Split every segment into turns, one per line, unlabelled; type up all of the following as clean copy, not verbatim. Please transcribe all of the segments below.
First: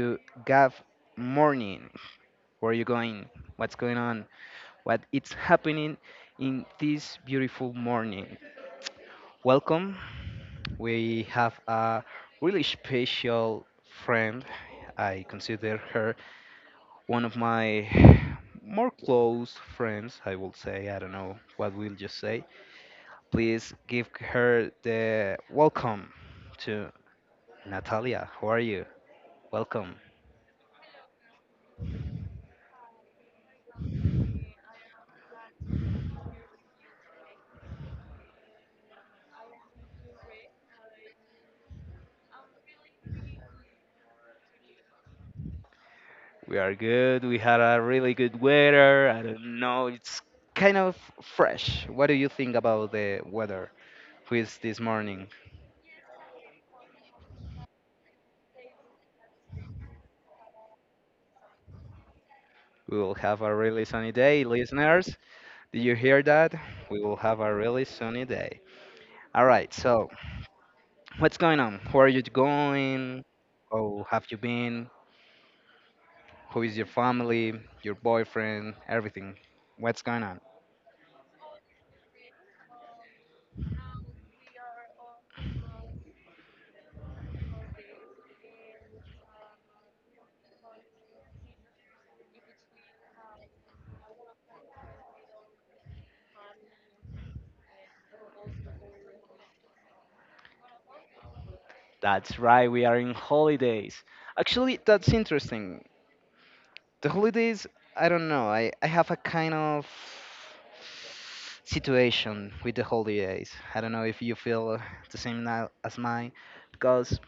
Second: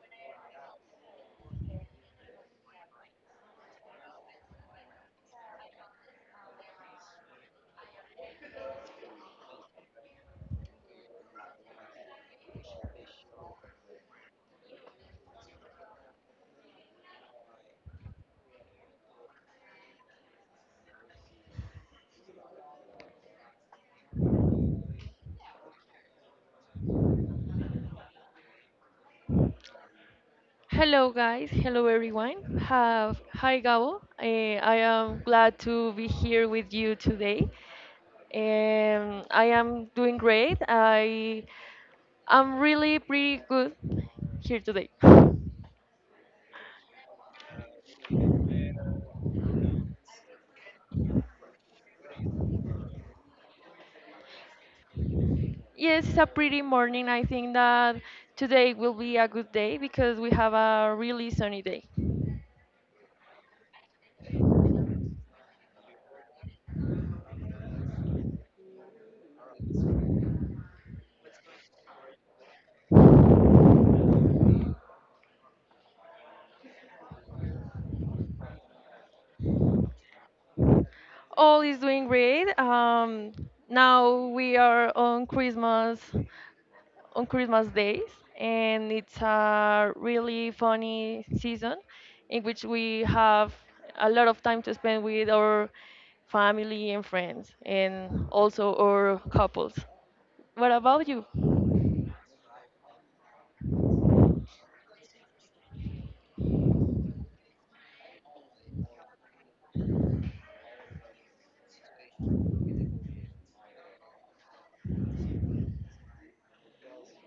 to Gav Morning. Where are you going? What's going on? What it's happening in this beautiful morning? Welcome. We have a really special friend. I consider her one of my more close friends. I will say. I don't know what we'll just say. Please give her the welcome to Natalia. How are you? Welcome.
Hello, guys. Hello, everyone. Hi, Gabo. I am glad to be here with you today. I am doing great. I am really pretty good here today.
We are good. We had a really good weather. I don't know. It's kind of fresh. What do you think about the weather? Please, this morning
Yes, it's a pretty morning. I think that today will be a good day because we have a really sunny day.
we will have a really sunny day, listeners. Did you hear that? We will have a really sunny day. All right. So, what's going on? Where are you going? How have you been? Who is your family? Your boyfriend? Everything. What's going on?
All is doing great. Now we are on Christmas days, and it's a really funny season in which we have a lot of time to spend with our family and friends, and also our couples. What about you?
That's right. We are in holidays. Actually, that's interesting. The holidays, I don't know. I have a kind of situation with the holidays. I don't know if you feel the same now as mine, because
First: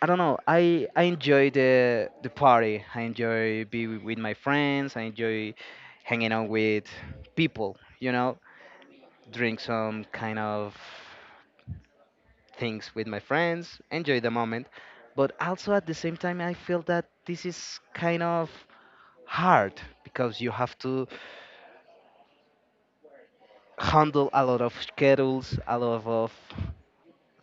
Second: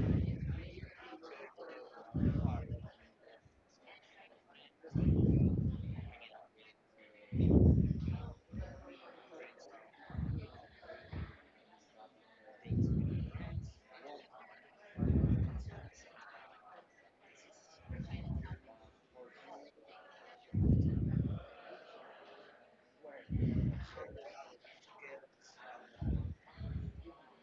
I don't know. I enjoy the party. I enjoy be with my friends. I enjoy hanging out with people. You know, drink some kind of things with my friends. Enjoy the moment, but also at the same time, I feel that this is kind of hard because you have to handle a lot of schedules, a lot of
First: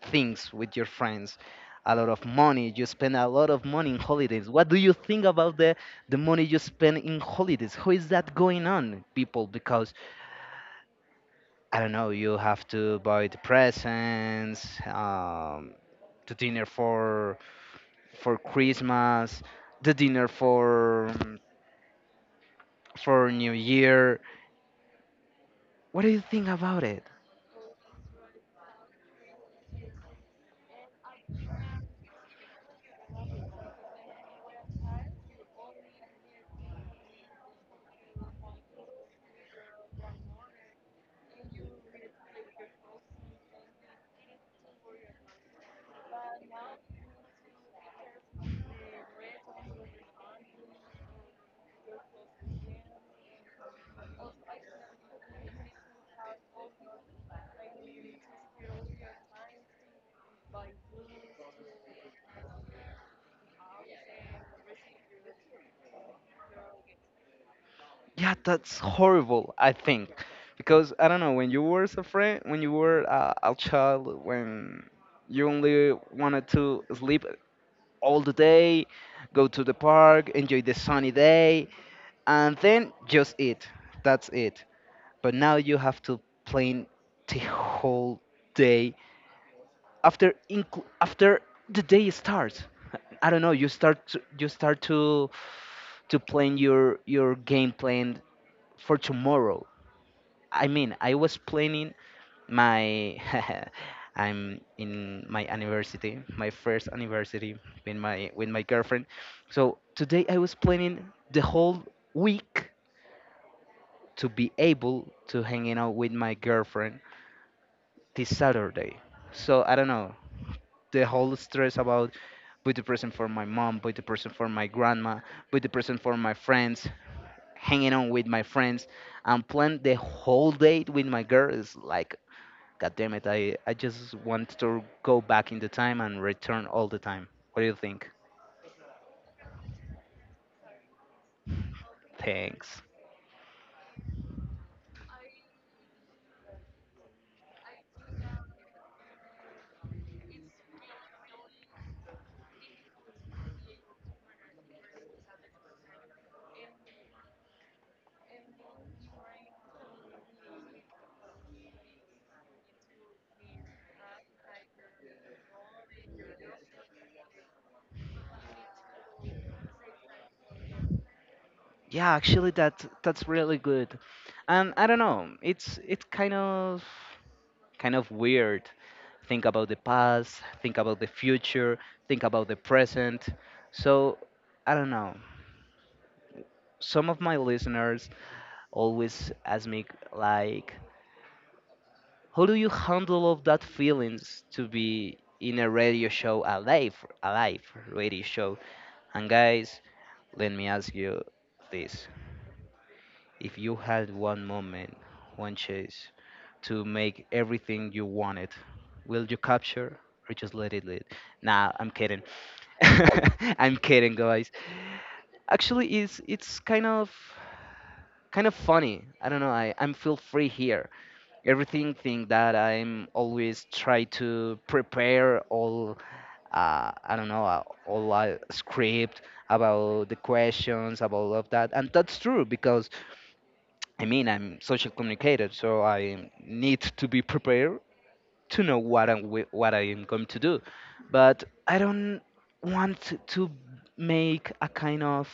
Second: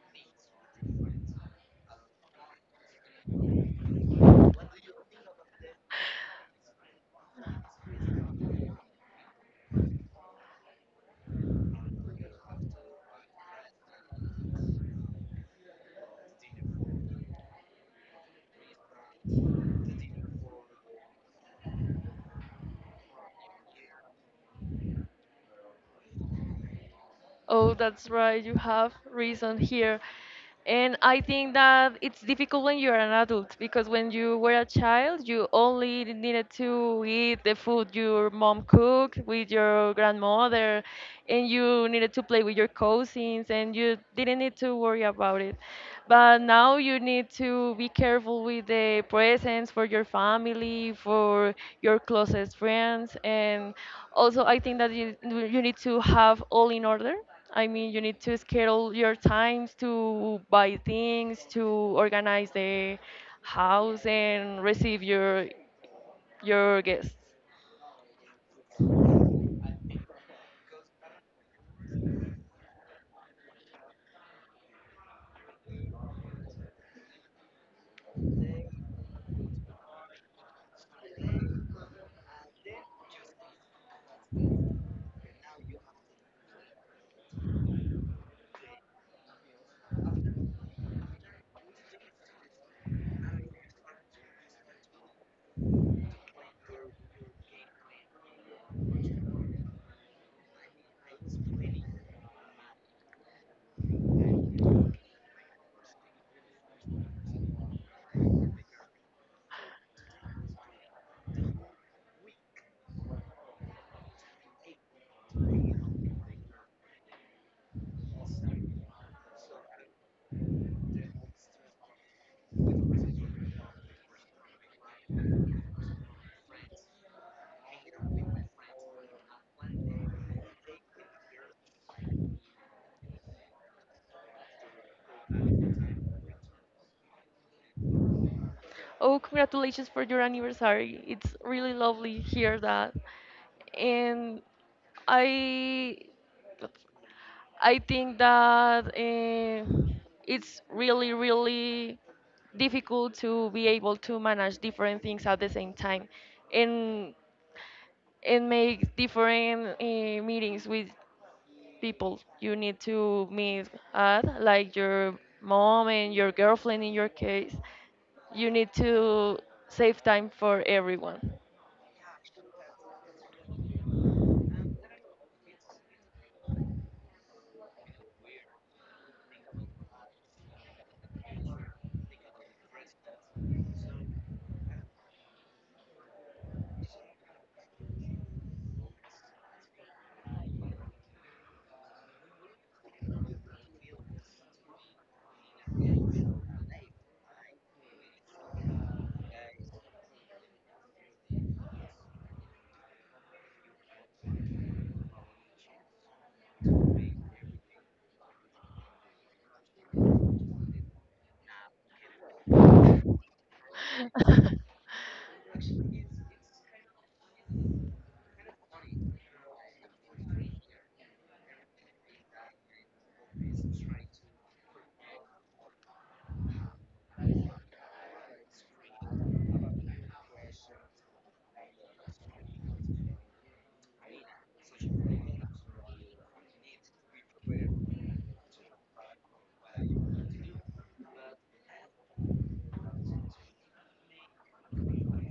things with your friends, a lot of money. You spend a lot of money in holidays. What do you think about the money you spend in holidays? How is that going on, people? Because I don't know, you have to buy the presents, the dinner for Christmas, the dinner for New Year. What do you think about it?
Oh, that's right. You have reason here. And I think that it's difficult when you're an adult because when you were a child, you only needed to eat the food your mom cooked with your grandmother, and you needed to play with your cousins, and you didn't need to worry about it. But now you need to be careful with the presents for your family, for your closest friends, and also I think that you need to have all in order. I mean, you need to schedule your times to buy things, to organize the house, and receive your guests.
Yeah, that's horrible, I think. Because I don't know, when you were a friend, when you were a child, when you only wanted to sleep all the day, go to the park, enjoy the sunny day, and then just eat. That's it. But now you have to plan the whole day after after the day starts. I don't know, you start to plan your game plan for tomorrow. I mean, I was planning my I'm in my anniversary, my first anniversary with my girlfriend. So today I was planning the whole week to be able to hanging out with my girlfriend this Saturday. So I don't know, the whole stress about buy the present for my mom, buy the present for my grandma, buy the present for my friends, hanging out with my friends, and plan the whole date with my girl is like, God damn it, I just want to go back in the time and return all the time. What do you think?
Oh, congratulations for your anniversary! It's really lovely to hear
Thanks.
that, and I I think that it's really, really difficult to be able to manage different things at the same time and and make different meetings with people you need to meet at, like your mom and your girlfriend in your case. You need to save time for everyone.
Yeah, actually that's really good. And I don't know, it's kind of weird. Think about the past, think about the future, think about the present. So I don't know. Some of my listeners always ask me like, how do you handle all that feelings to be in a radio show, a live radio show? And guys, let me ask you this: if you had one moment, one chance to make everything you wanted, will you capture or just let it lead? Nah, I'm kidding. I'm kidding, guys. Actually, it's kind of funny. I don't know. I'm feel free here. Everything thing that I'm always try to prepare all I don't know all script about the questions about all of that, and that's true because I mean I'm social communicator, so I need to be prepared to know what I'm what I am going to do. But I don't want to make a kind of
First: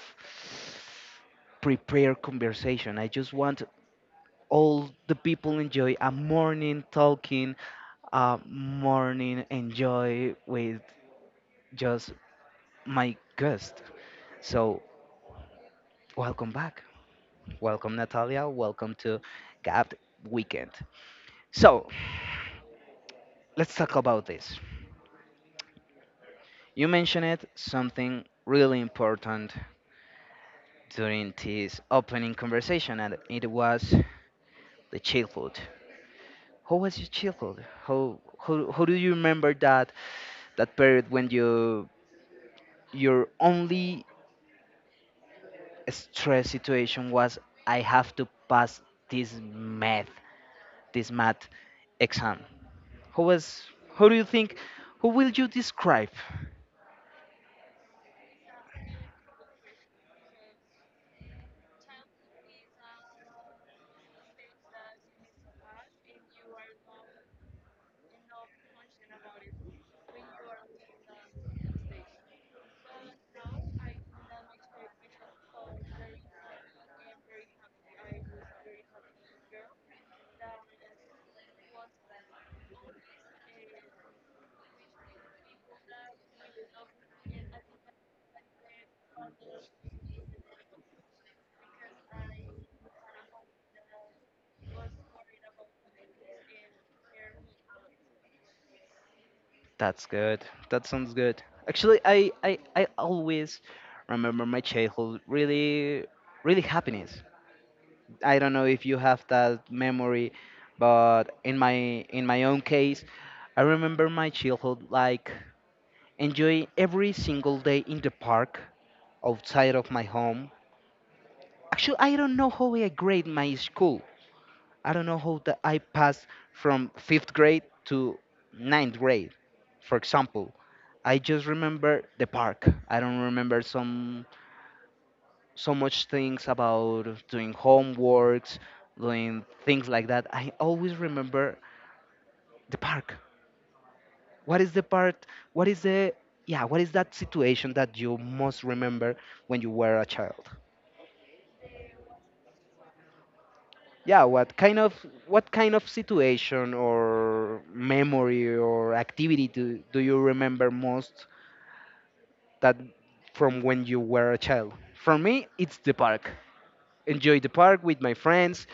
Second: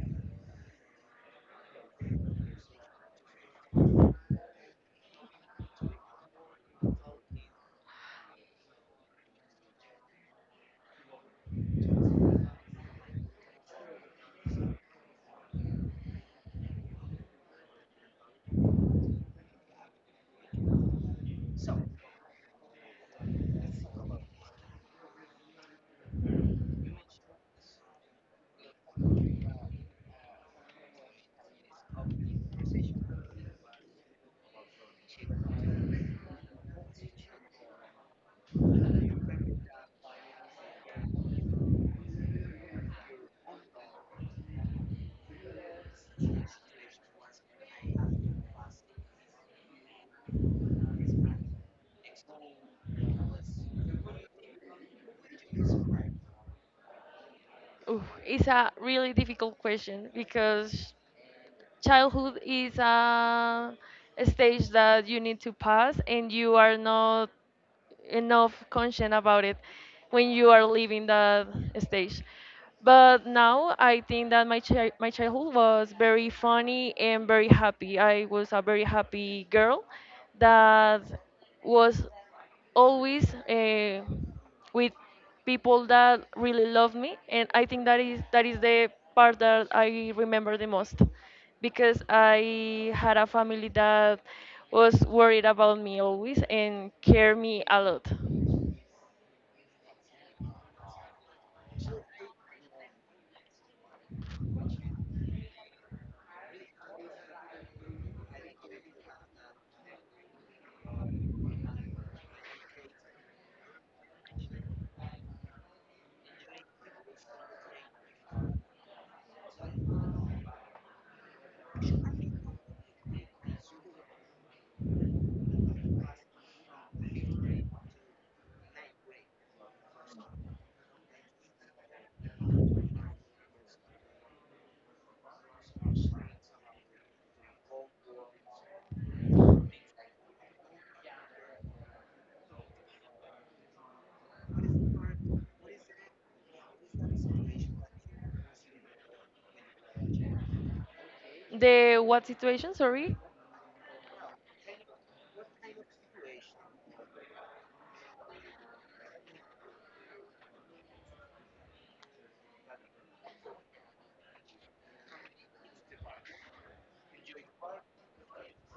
prepare conversation. I just want all the people enjoy a morning talking morning enjoy with just my guest. So, welcome back. Welcome, Natalia. Welcome to Gapped Weekend. So, let's talk about this. You mentioned it, something really important during this opening conversation, and it was the childhood. How was your childhood? How do you remember that period when you're only stress situation was I have to pass this math, this math exam. Who was? Who do you think? Who will you describe?
Ooh, it's a really difficult question because childhood is a stage that you need to pass and you are not enough conscious about it when you are leaving that stage, but now I think that my childhood was very funny and very happy. I was a very happy girl that was always with people that really love me, and I think that is the part that I remember the most, because I had a family that was worried about me always and care me a lot.
That's good. That sounds good. Actually, I always remember my childhood really happiness. I don't know if you have that memory, but in my own case, I remember my childhood like enjoying every single day in the park outside of my home. Actually, I don't know how I grade my school. I don't know how that I passed from fifth grade to ninth grade, for example. I just remember the park. I don't remember some so much things about doing homeworks, doing things like that. I always remember the park. What is the part? What is the, yeah? What is that situation that you most remember when you were a child?
The what situation? Sorry.
Yeah, what kind of situation or memory or activity do you remember most that from when you were a child? For me, it's the park. Enjoy the park with my friends,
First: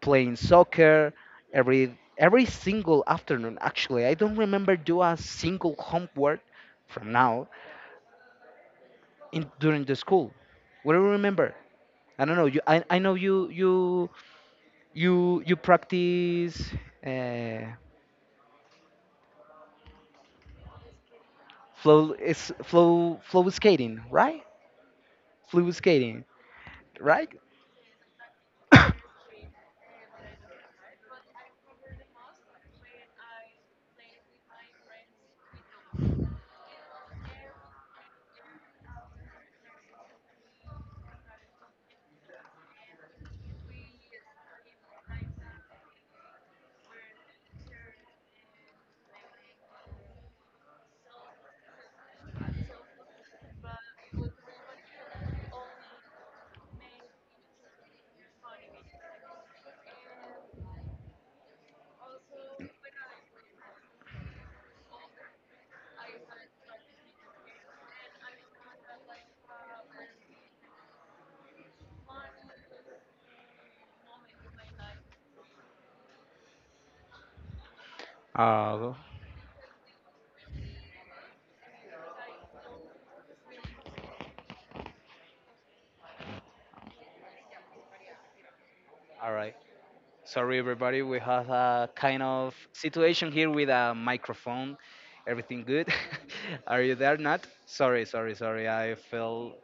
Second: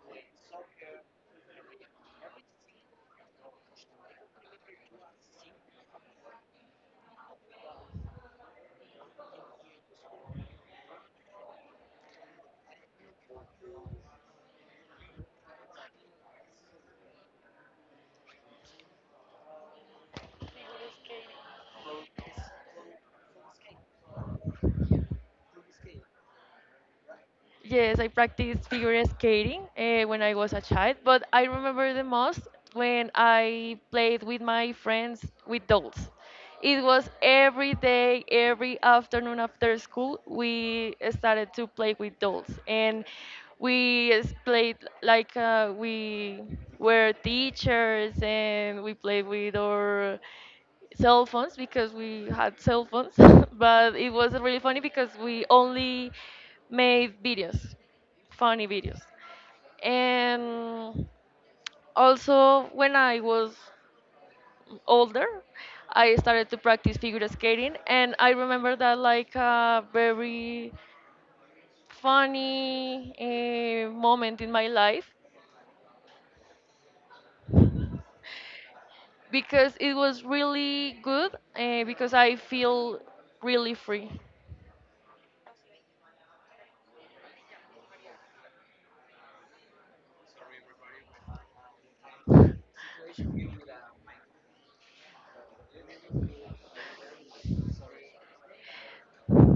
playing soccer every single afternoon. Actually, I don't remember do a single homework from now in during the school. What do you remember? I don't know. I know you practice. Uh, flow skating, right? Flow skating, right?
Yes, I practiced figure skating when I was a child, but I remember the most when I played with my friends with dolls. It was every day, every afternoon after school, we started to play with dolls. And played like we were teachers and we played with our cell phones because we had cell phones, but it was really funny because we only made videos, funny videos. And also, when I was older, I started to practice figure skating, and I remember that like a very funny moment in my life
Uh,
because it was really good because I feel really free.
all right. Sorry, everybody. We have a kind of situation here with a microphone. Everything good? Are you there, Nat? Sorry, sorry, sorry. I feel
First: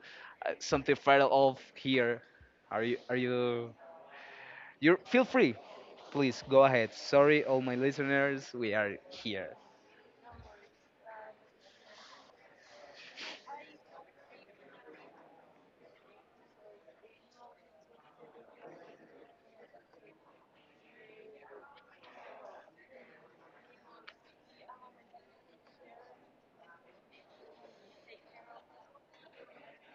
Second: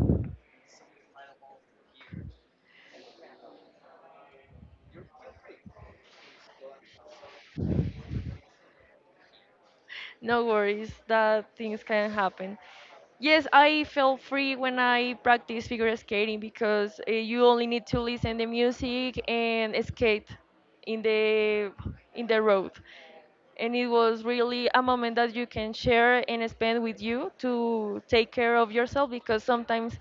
something fell off here. Are you? Are you? You feel free. Please go ahead. Sorry, all my listeners. We are here.
No worries, that things can happen. Yes, I feel free when I practice figure skating because you only need to listen the music and skate in the road. And it was really a moment that you can share and spend with you to take care of yourself, because sometimes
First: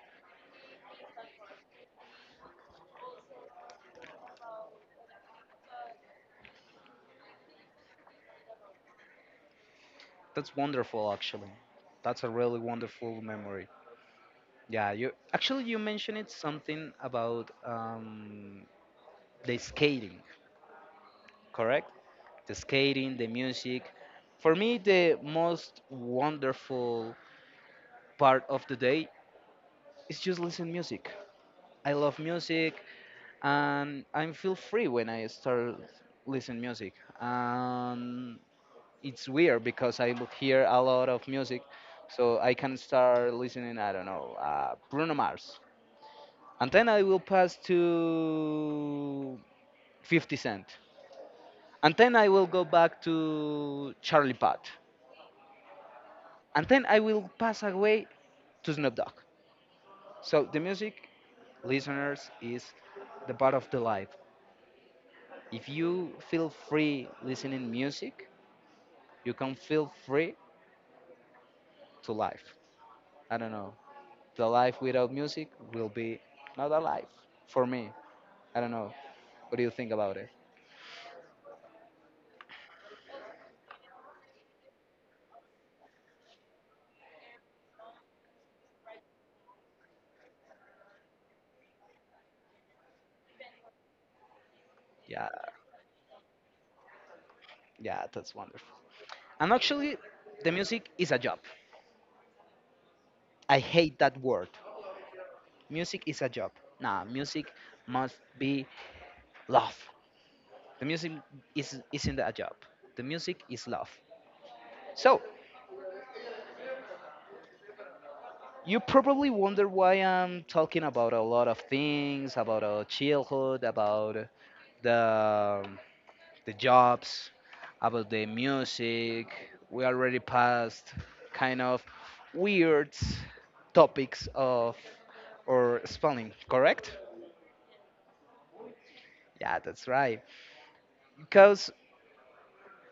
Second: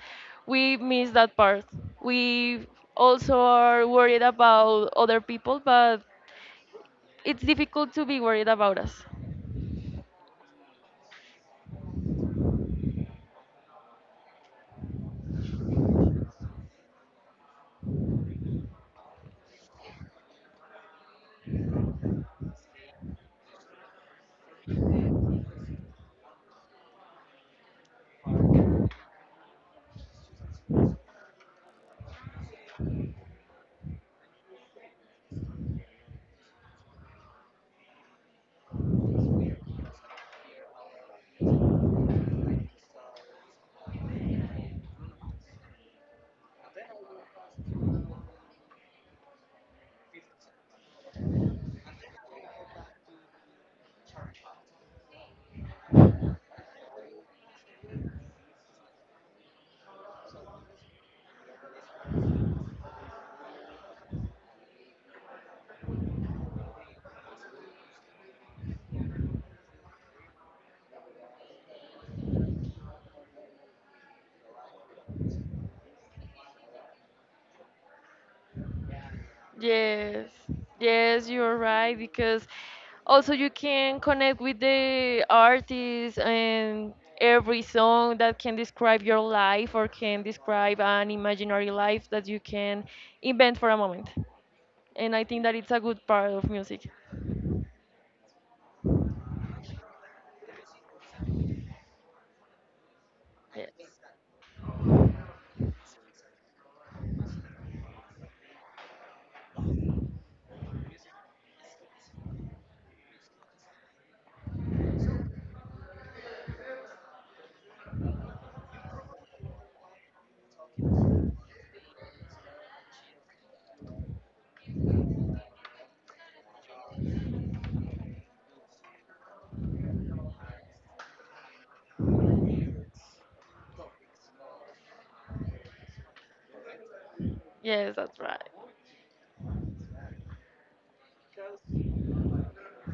we miss that part. We also are worried about other people, but it's difficult to be worried about us.
That's wonderful, actually. That's a really wonderful memory. Yeah, you actually you mentioned it something about the skating, correct? The skating, the music. For me, the most wonderful part of the day is just listen music. I love music, and I feel free when I start listen music. And it's weird because I will hear a lot of music, so I can start listening. I don't know, Bruno Mars, and then I will pass to 50 Cent. And then I will go back to Charlie Puth. And then I will pass away to Snoop Dogg. So the music, listeners, is the part of the life. If you feel free listening music, you can feel free to life. I don't know. The life without music will be not a life for me. I don't know. What do you think about
Yes,
it?
yes, you're right, because also you can connect with the artist, and every song that can describe your life or can describe an imaginary life that you can invent for a moment. And I
Yeah,
think that it's a good part of music.
yeah, that's wonderful. And actually, the music is a job. I hate
Yes,
that word. Music is a job. Nah, music must be love. The music is isn't a job. The music is love. So you probably wonder why I'm talking about a lot of things, about our childhood, about the the jobs, about the music. We already passed kind of weird topics of or spelling, correct?
yes, that's right.
Yeah, that's right. Because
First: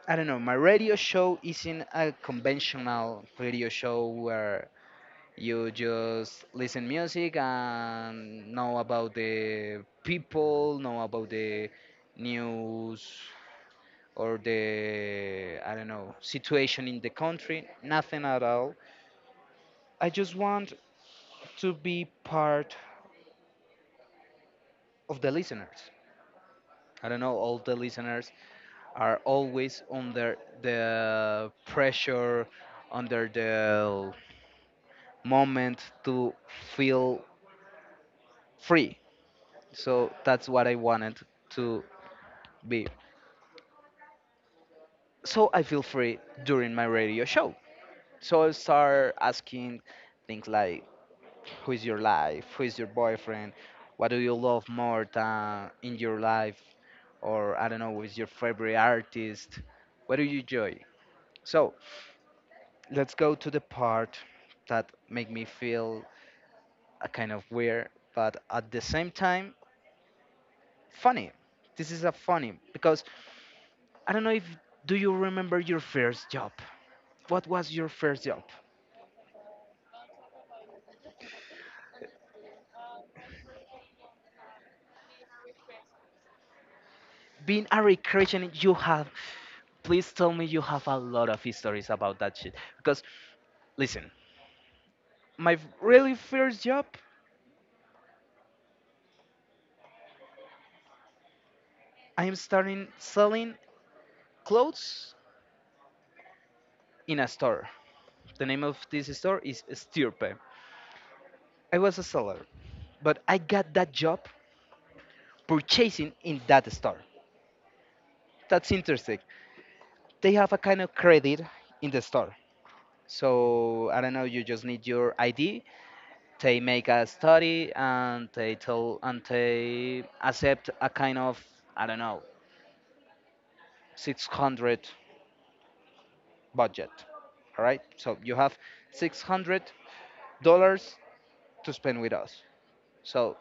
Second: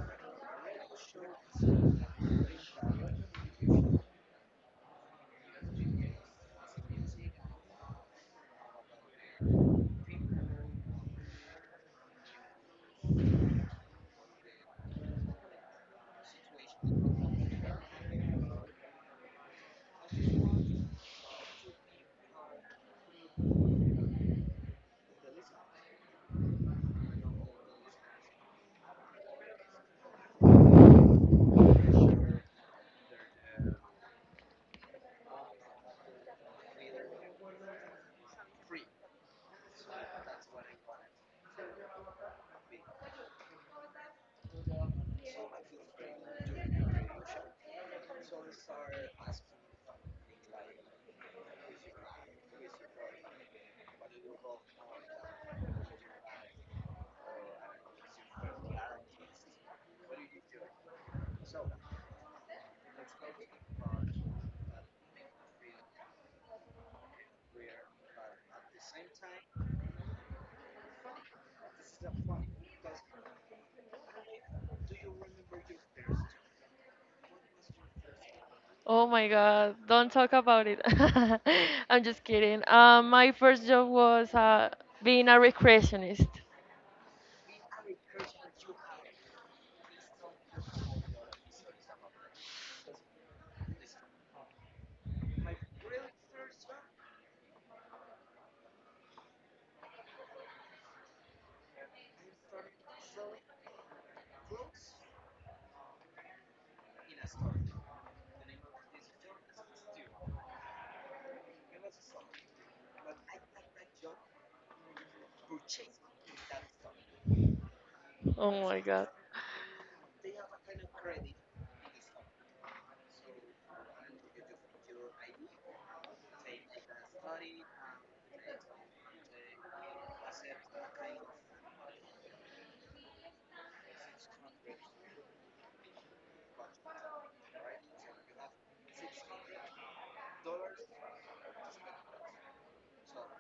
I don't know. My radio show isn't a conventional radio show where you just listen music and know about the people, know about the news or the, I don't know, situation in the country. Nothing at all. I just want to be part of the listeners. I don't know. All the listeners are always under the pressure, under the moment to feel free. So that's what I wanted to be. So I feel free during my radio show. So I start asking things like who is your life, who is your boyfriend, what do you love more than in your life, or I don't know, who is your favorite artist, what do you enjoy? So let's go to the part that make me feel a kind of weird, but at the same time funny. This is a funny because I don't know if do you remember your first job? What was your first job?
Oh my God, don't talk about it. I'm just kidding. My first job was being a recreationist.
Being a recreation, you have. Please tell me you have a lot of histories about that shit because listen, my really first job, I am starting selling clothes in a store. The name of this store is Stirpe. I was a seller, but I got that job purchasing in that store.
Oh
That's
my God.
interesting. They have a kind of credit in the store. So I don't know, you just need your ID. They make a study and they tell and they accept a kind of, I don't know, 600 budget. All right, so you have 600 dollars to spend with us. So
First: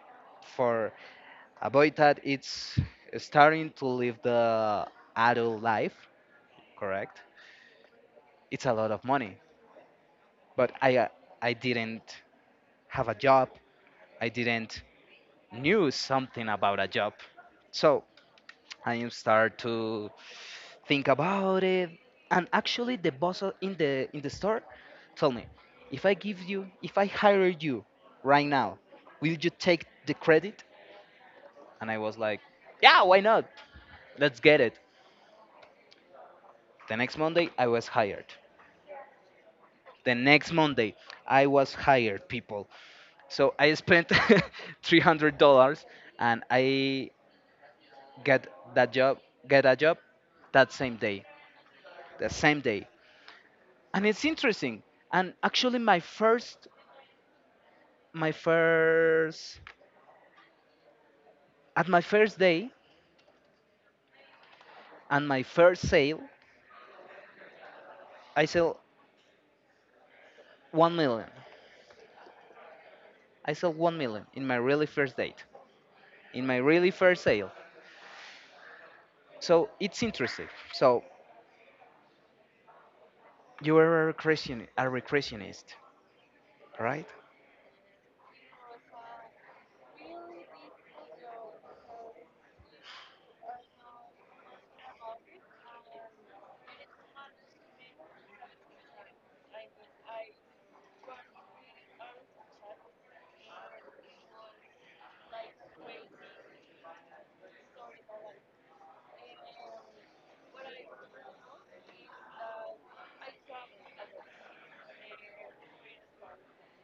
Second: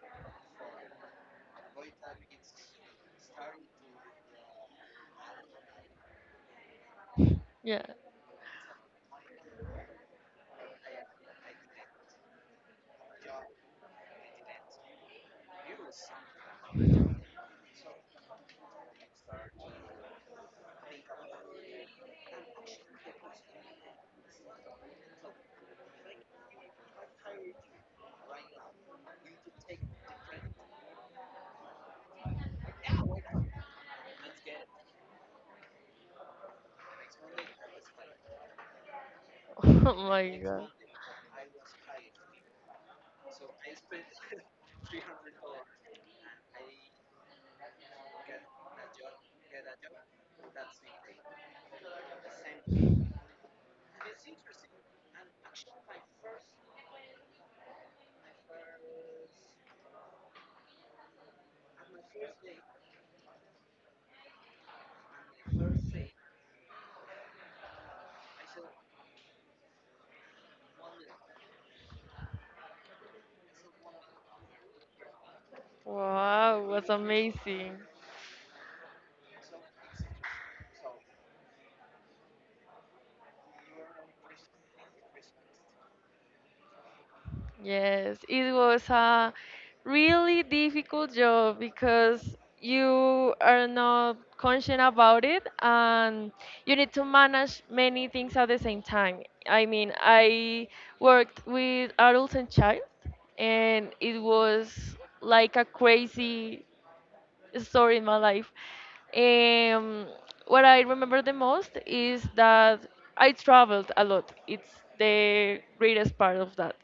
for a boy that it's starting to live the adult life, correct?
Yeah.
It's a lot of money, but I didn't have a job. I didn't knew something about a job. So I start to think about it. And actually, the boss in the store told me, if I hire you right now, will you take the credit? And I was like, yeah, why not? Let's get it. The next Monday, I was hired.
Oh
The
my
next
god.
Monday, I was hired, people. So I spent $300 and I get that job, get a job that same day, the same day. And it's interesting. And actually, my first, at my first day and my first sale, I sell 1 million. I sell 1 million in my really first date, in my
Wow, was
really first sale.
amazing.
So it's interesting. So you are a recreationist, right?
Yes, it was a really difficult job because you are not conscious about it and you need to manage many things at the same time. I mean, I worked with adults and child, and it was like a crazy story in my life. Um, what I remember the most is that I traveled a lot. It's the greatest part of that.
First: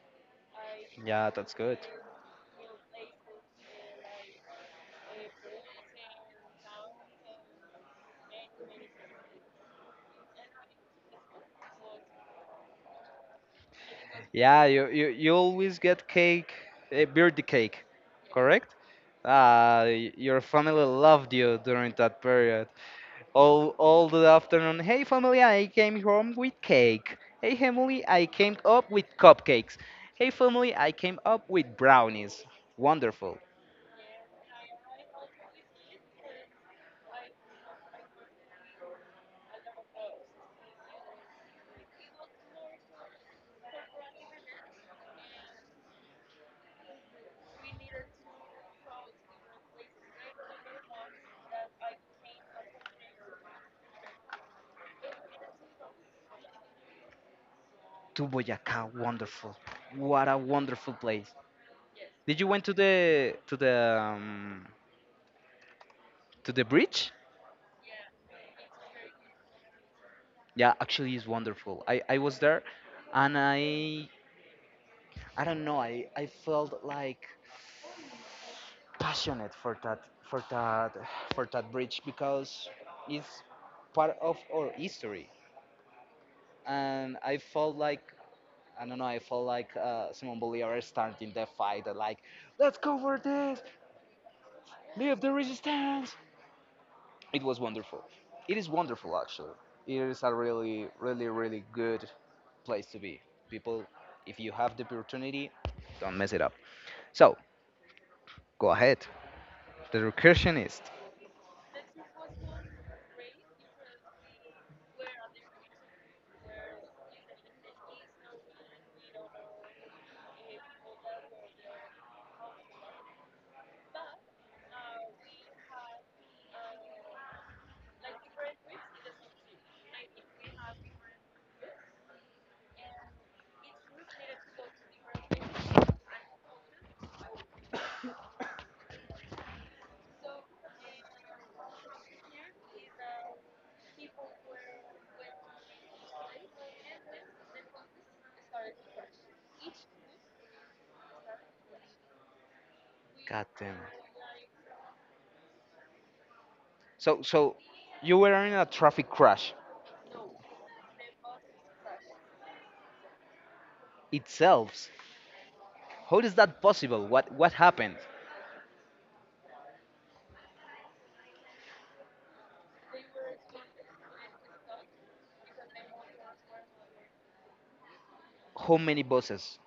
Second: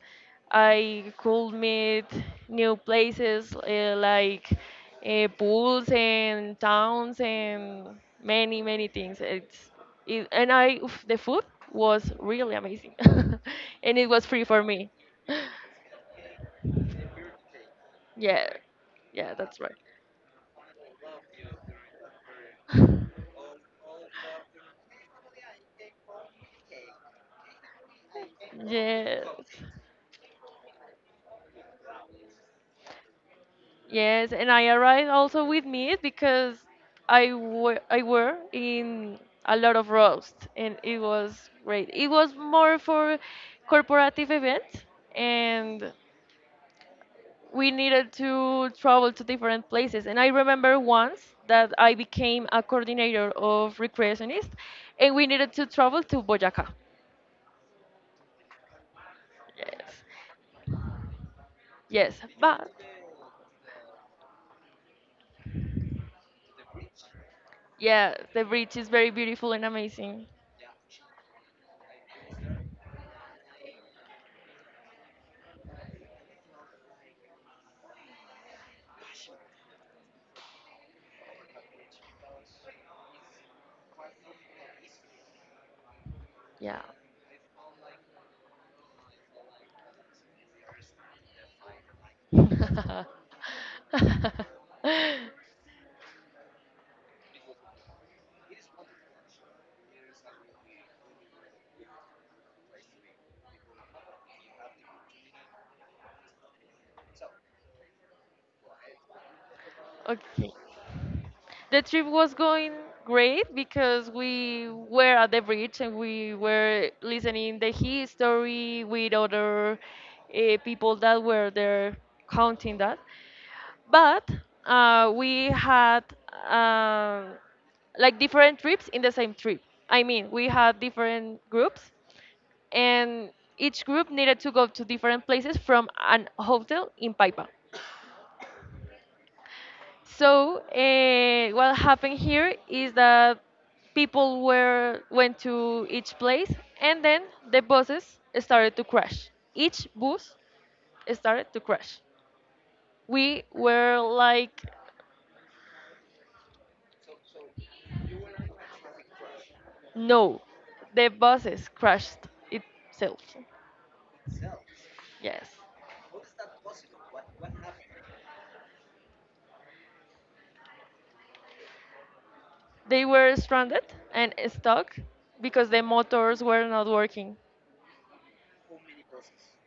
I
Yeah,
could
that's good.
meet new places, like pools and towns and many many things. And I, oof, the food was really amazing, and it was free for
Yeah, you,
me.
you, you always get cake, a birthday cake,
Yeah,
correct?
yeah, that's
Ah, your family loved you during that period all the afternoon. Hey family, I came home with cake. Hey family, I came up with
Yes.
cupcakes. Hey family, I came up with brownies. Wonderful.
Yes, and I arrived also with meat because I were in a lot of roast and it was great. It was more for corporative event, and we needed to travel to different places. And I remember once that I became a coordinator of recreationist and we needed to travel to Boyacá.
To Boyacá, wonderful.
Yes.
What a wonderful place.
Yes,
Did you went
but
to the to the um, to the bridge?
Yeah, the bridge is very beautiful and amazing.
Yeah, actually it's wonderful. I was there and I don't know, I felt like passionate for that for that bridge because it's part of our history.
Yeah.
And I felt like, I don't know, I felt like Simon Bolivar starting the fight like, let's go for this, leave the resistance. It was wonderful. It is wonderful, actually. It is a really, really, really good place to be, people. If you have the opportunity, don't mess it up. So go ahead, the
Okay.
recursionist.
The trip was going great because we were at the bridge and we were listening the history with other people that were there counting that. But we had, um, like, different trips in the same trip. I mean, we had different groups, and each group needed to go to different places from an hotel in Paipa. So what happened here is that people were went to each place, and then the buses started to crash. Each bus started to crash. We
God damn it.
were like
So, you were in a traffic crash
No, the buses crashed itself.
itself.
Yes.
How is that possible? What happened?
They were stranded and stuck because the motors were not working.
How many buses?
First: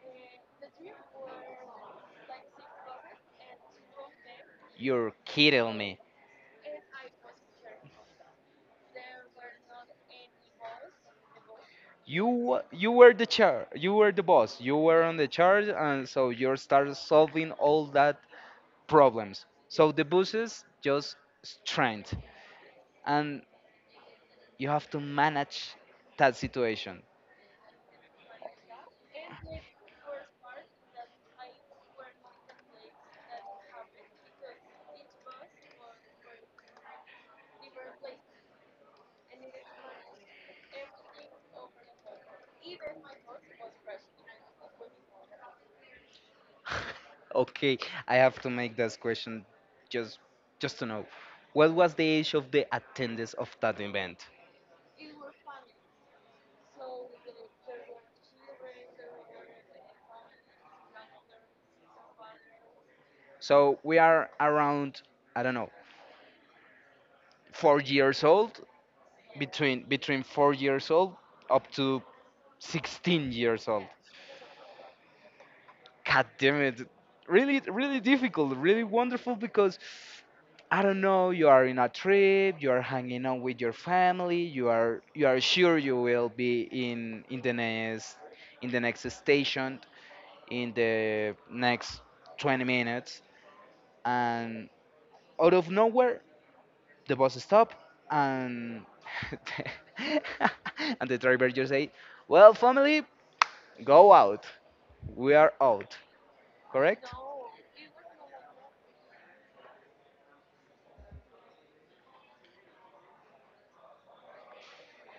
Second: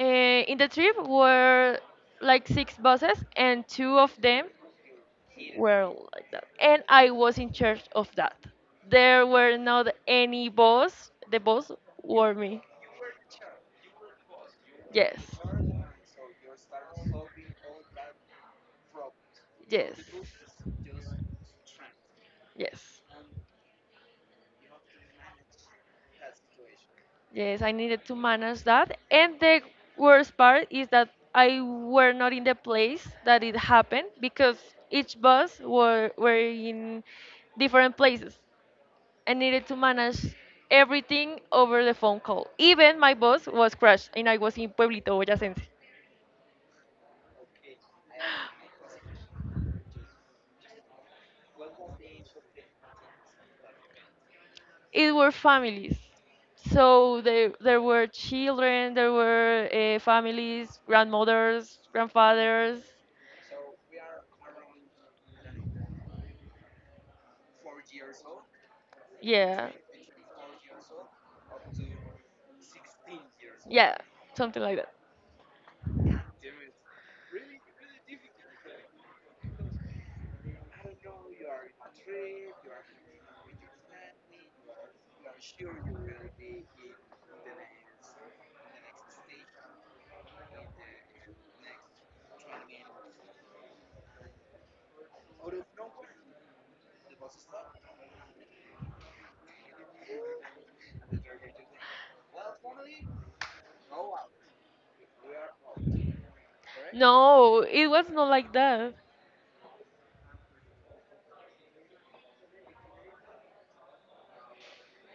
Uh, in the trip were like 6 buses, and two of them
You're kidding
were
me.
like that. And I was in charge of that. There were not any boss. The boss were me.
You were you were the boss, you were on
Yes.
the charge, and so you started solving all that problems. So
Yes.
the buses just strength,
Yes.
and you have to manage that situation.
Yes, I needed to manage that. And the worst part is that I were not in the place that it happened because each bus were in different places, and needed to manage everything over the phone call. Even my boss was crushed, and I was in Pueblito Boyacense.
Okay, I have to make this question just just to know. What was the age of the attendees of that event?
It were families. So there were children, there were families, grandmothers, grandfathers.
So we are around, I don't know, 4 years old,
Yeah,
between 4 years old up to 16 years old.
yeah, something like that.
God damn it! Really, really difficult, really wonderful because I don't know. You are in a trip. You are hanging out with your family. You are sure you will be in the next station in the next 20 minutes, and out of nowhere the bus stop and and the driver just say, well family, go out, we are out, correct
No, it was not like that.